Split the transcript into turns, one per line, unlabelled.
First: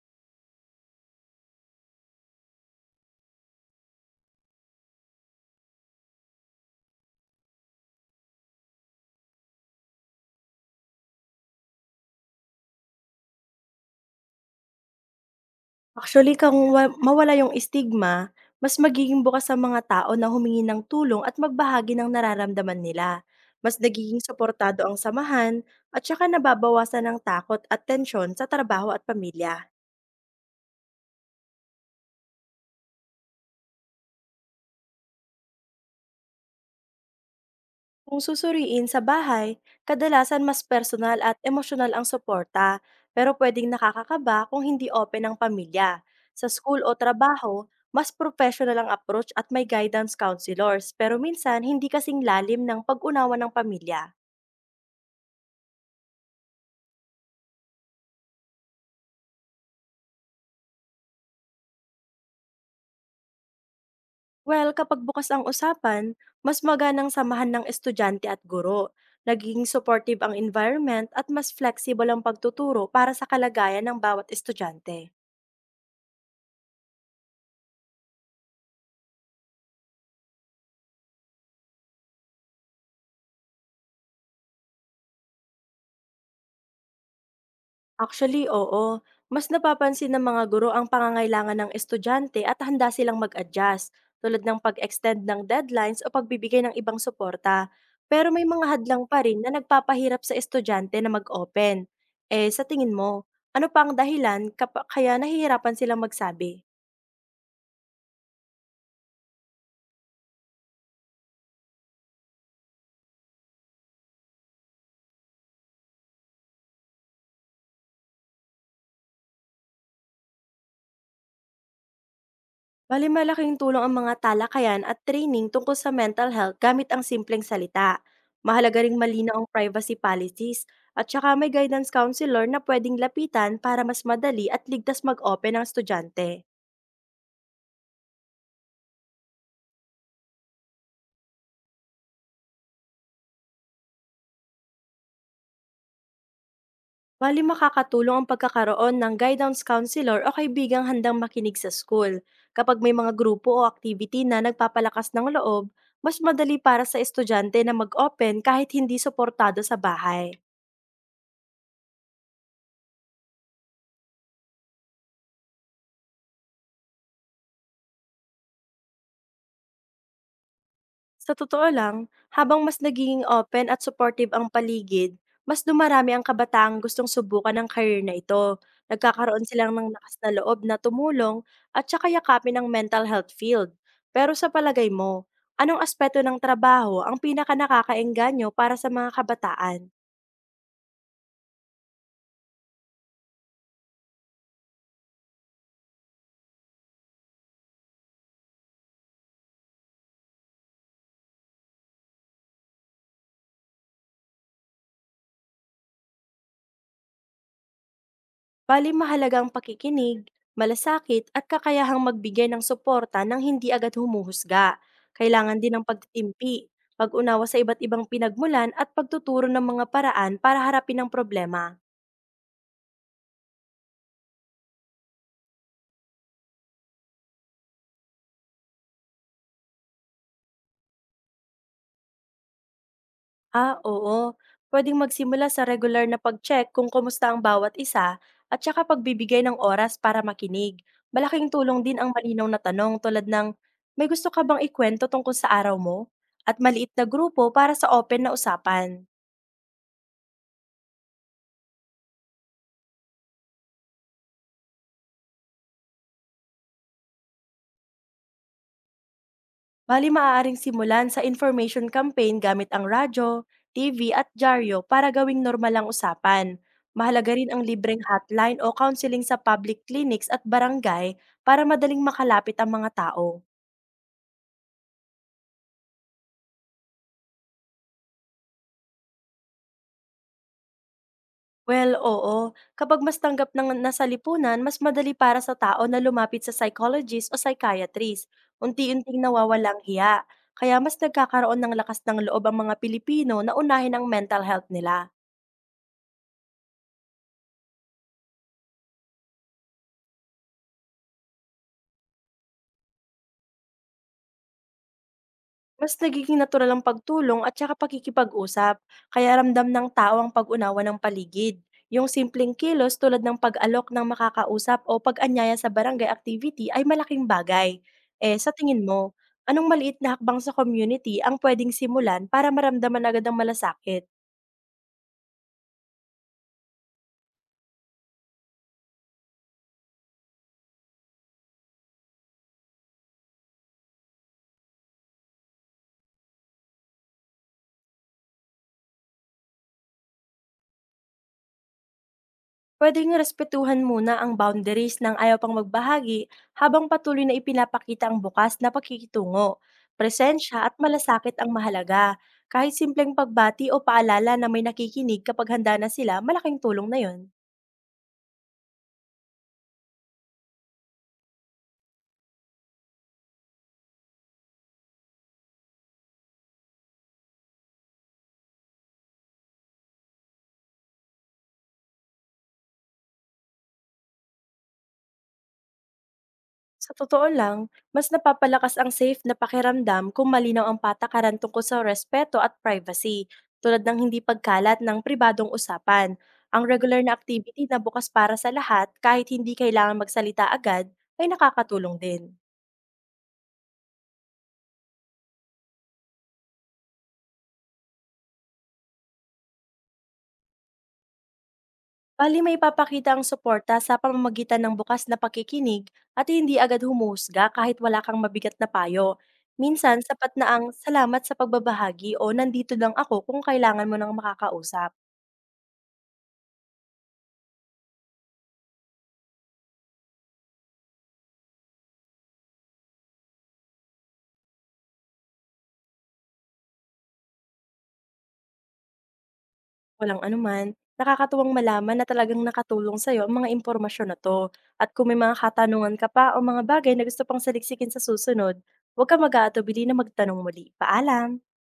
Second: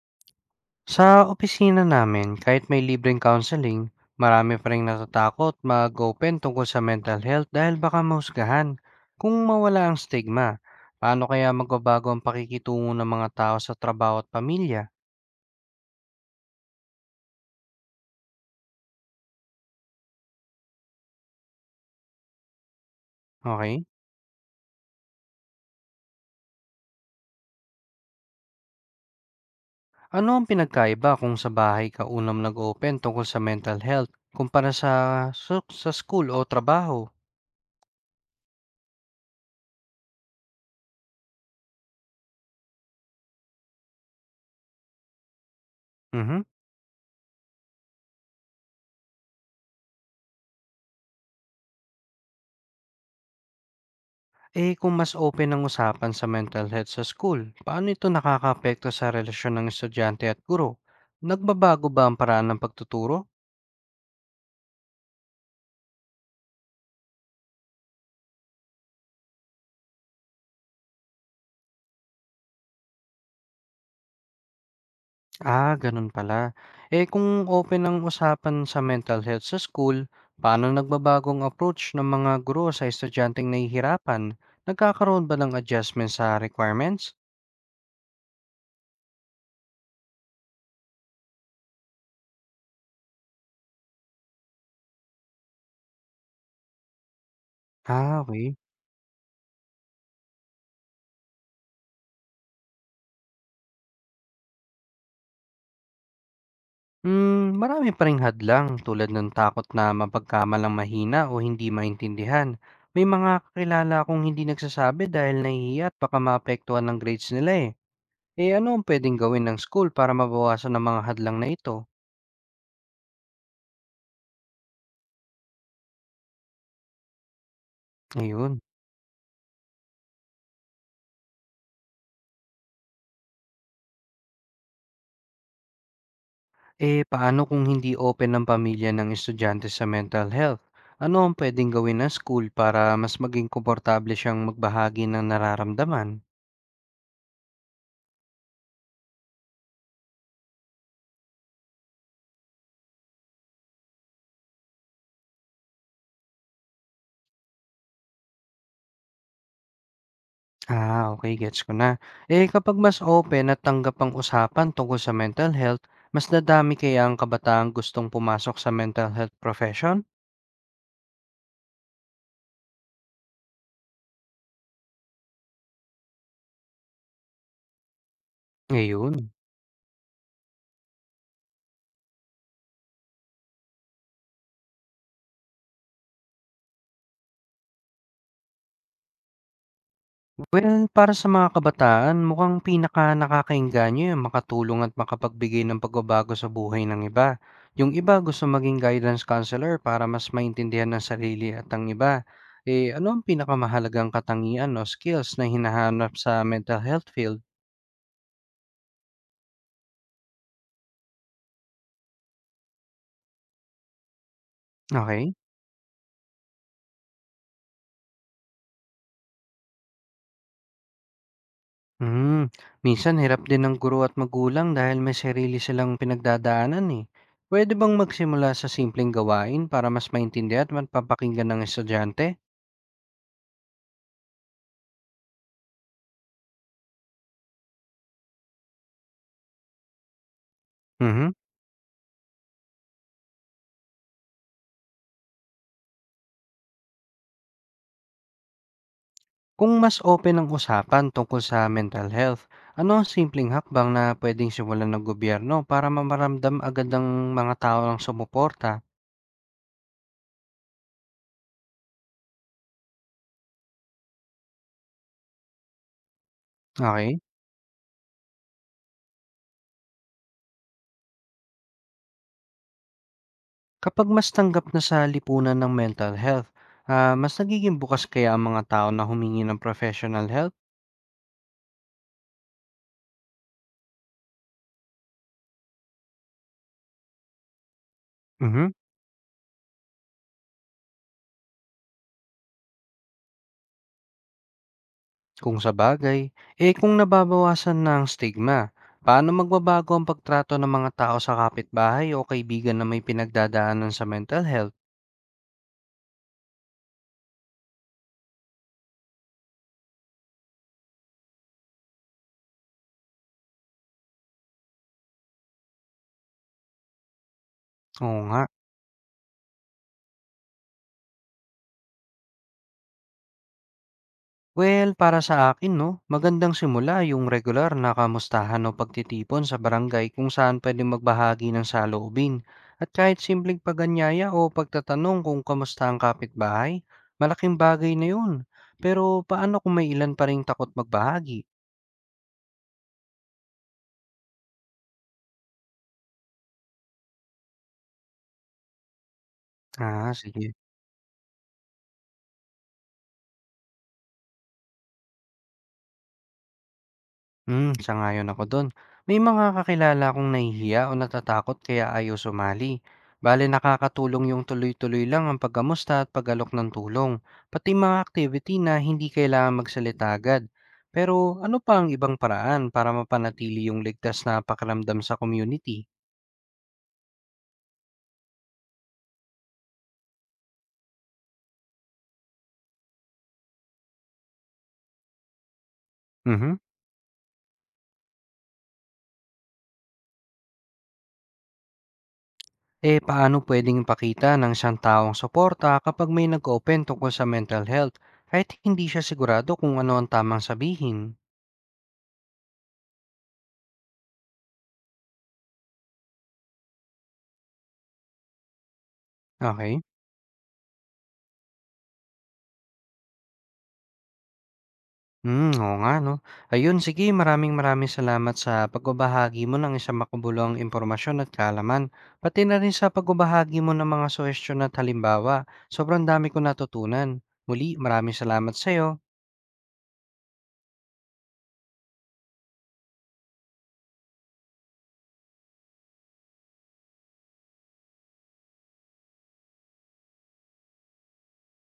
Sa opisina namin, kahit may libreng counseling, marami pa rin natatakot mag-open tungkol sa mental health dahil baka mahusgahan. Kung mawala ang stigma, paano kaya magbabago ang pakikitungo ng mga tao sa trabaho at pamilya?
Actually kung wa mawala yung stigma, mas magiging bukas sa mga tao na humingi ng tulong at magbahagi ng nararamdaman nila. Mas
Okay?
nagiging suportado ang samahan at saka nababawasan ng takot at tensyon sa trabaho at pamilya.
Ano ang pinagkaiba kung sa bahay ka unang nag-open tungkol sa mental health kumpara sa, sa school o trabaho?
Kung susuriin sa bahay, kadalasan mas personal at emosyonal ang suporta, pero pwedeng nakakakaba kung hindi open ang pamilya.
Mhm.
Sa school o trabaho, mas professional ang approach at may guidance counselors, pero minsan hindi kasing lalim ng pag-unawa ng pamilya.
Eh, kung mas open ang usapan sa mental health sa school, paano ito nakakaapekto sa relasyon ng estudyante at guro? Nagbabago ba ang paraan ng pagtuturo?
Well, kapag bukas ang usapan, mas maganang samahan ng estudyante at guro. Nagiging supportive ang environment at mas flexible ang pagtuturo para sa kalagayan ng bawat estudyante.
Ah, ganun pala. Eh, kung open ang usapan sa mental health sa school, paano nagbabagong approach ng mga guro sa estudyanteng nahihirapan? Nagkakaroon ba ng adjustment sa requirements?
Actually, oo. Mas napapansin ng mga guro ang pangangailangan ng estudyante at handa silang mag-adjust, tulad ng pag-extend ng deadlines o pagbibigay ng ibang suporta.
Ah,
Pero may
okay.
mga hadlang pa rin na nagpapahirap sa estudyante na mag-open. Eh, sa tingin mo, ano pa ang dahilan kaya nahihirapan silang magsabi?
Hmm, marami pa ring hadlang tulad ng takot na mapagkamalang mahina o hindi maintindihan. May mga kakilala akong hindi nagsasabi dahil nahihiya at baka maapektuhan ng grades nila eh. Eh, ano ang pwedeng gawin ng school para mabawasan ang mga hadlang na ito?
Bale malaking tulong ang mga talakayan at training tungkol sa mental health gamit ang simpleng salita.
Ngayon,
Mahalaga ring malinaw ang privacy policies at saka may guidance counselor na pwedeng lapitan para mas madali at ligtas mag-open ang estudyante.
eh, paano kung hindi open ng pamilya ng estudyante sa mental health? Ano ang pwedeng gawin ng school para mas maging komportable siyang magbahagi ng nararamdaman?
Bali makakatulong ang pagkakaroon ng guidance counselor o kaibigang handang makinig sa school. Kapag may mga grupo o activity na nagpapalakas ng loob, mas madali para sa estudyante na mag-open kahit hindi suportado sa bahay.
Ah, okay, gets ko na. Eh, kapag mas open at tanggap ang usapan tungkol sa mental health, mas nadami kaya ang kabataang gustong pumasok sa mental health profession
Sa totoo lang, habang mas nagiging open at supportive ang paligid, mas dumarami ang kabataang gustong subukan ang career na ito.
ngayon?
Nagkakaroon silang ng lakas na loob na tumulong at saka yakapin ang mental health field. Pero sa palagay mo, anong aspeto ng trabaho ang pinaka nakakaengganyo para sa mga kabataan?
Well, para sa mga kabataan mukhang pinakanakakaengganyo yung makatulong at makapagbigay ng pagbabago sa buhay ng iba. Yung iba gusto maging guidance counselor para mas maintindihan ng sarili at ang iba. Eh, ano ang pinakamahalagang katangian o skills na hinahanap sa mental health field?
Bali mahalaga ang pakikinig, malasakit at kakayahang magbigay ng suporta nang hindi agad humuhusga.
Okay.
Kailangan din ng pagtitimpi, pag-unawa sa iba't ibang pinagmulan at pagtuturo ng mga paraan para harapin ang problema.
Hmm, minsan hirap din ng guro at magulang dahil may sarili silang pinagdadaanan eh. Pwede bang magsimula sa simpleng gawain para mas maintindihan at mapapakinggan ng estudyante?
Ah, oo. Pwedeng magsimula sa regular na pag-check kung kumusta ang bawat isa at saka pagbibigay ng oras para makinig.
Mhm.
Malaking tulong din ang malinaw na tanong tulad ng, may gusto ka bang ikwento tungkol sa araw mo? At maliit na grupo para sa open na usapan.
Kung mas open ang usapan tungkol sa mental health, ano ang simpleng hakbang na pwedeng simulan ng gobyerno para mamaramdam agad ng mga tao ng sumuporta?
Bali maaaring simulan sa information campaign gamit ang radyo, TV at dyaryo para gawing normal ang usapan.
Okay.
Mahalaga rin ang libreng hotline o counseling sa public clinics at barangay para madaling makalapit ang mga tao.
Kapag mas tanggap na sa lipunan ng mental health, ah, mas nagiging bukas kaya ang mga tao na humingi ng professional help?
Well, oo, kapag mas tanggap ng nasa lipunan, mas madali para sa tao na lumapit sa psychologist o psychiatrist.
Mhm.
Unti-unting nawawalang hiya, kaya mas nagkakaroon ng lakas ng loob ang mga Pilipino na unahin ang mental health nila.
Kung sa bagay, eh kung nababawasan na ang stigma, paano magbabago ang pagtrato ng mga tao sa kapitbahay o kaibigan na may pinagdadaanan sa mental health?
Mas nagiging natural ang pagtulong at saka pakikipag-usap, kaya ramdam ng tao ang pag-unawa ng paligid. Yung simpleng kilos tulad ng pag-alok ng makakausap o pag-anyaya sa barangay activity ay malaking bagay.
Oo
Eh,
nga.
sa tingin mo, anong maliit na hakbang sa community ang pwedeng simulan para maramdaman agad ang malasakit?
Well, para sa akin, no, magandang simula yung regular na kamustahan o pagtitipon sa barangay kung saan pwede magbahagi ng saloobin. At kahit simpleng paganyaya o pagtatanong kung kamusta ang kapitbahay, malaking bagay na yun. Pero paano kung may ilan pa ring takot magbahagi?
Pwedeng respetuhan muna ang boundaries ng ayaw pang magbahagi habang patuloy na ipinapakita ang bukas na pakikitungo,
Ah, sige.
presensya at malasakit ang mahalaga. Kahit simpleng pagbati o paalala na may nakikinig kapag handa na sila, malaking tulong na yon.
Hmm, sangayon ako do'n. May mga kakilala akong nahihiya o natatakot kaya ayaw sumali. Bale nakakatulong yung tuloy-tuloy lang ang pagkamusta at pag ng tulong, pati mga activity na hindi kailangan magsalita agad. Pero ano pa ang ibang paraan para mapanatili yung ligtas na pakiramdam sa community?
Sa totoo lang, mas napapalakas ang safe na pakiramdam kung malinaw ang patakaran tungkol sa respeto at privacy, tulad ng hindi pagkalat ng pribadong usapan.
Mhm.
Ang regular na activity na bukas para sa lahat kahit hindi kailangan magsalita agad ay nakakatulong din.
Eh, paano puwedeng pakita ng isang taong suporta kapag may nag-open tungkol sa mental health kahit hindi siya sigurado kung ano ang tamang sabihin?
Bali may papakita ang suporta sa pamamagitan ng bukas na pakikinig at hindi agad humusga kahit wala kang mabigat na payo.
Okay.
Minsan, sapat na ang salamat sa pagbabahagi o nandito lang ako kung kailangan mo ng makakausap.
Hmm, oo nga 'no. Ayun sige, maraming-maraming salamat sa pagbabahagi mo ng isang makabuluhang impormasyon at kaalaman, pati na rin sa pagbabahagi mo ng mga suhestiyon at halimbawa. Sobrang dami kong natutunan. Muli, maraming salamat sa'yo.
Walang anuman. Nakakatuwang malaman na talagang nakatulong sa'yo ang mga impormasyon na 'to. At kung may mga katanungan ka pa o mga bagay na gusto pang saliksikin sa susunod, huwag kang mag-aatubili na magtanong muli. Paalam!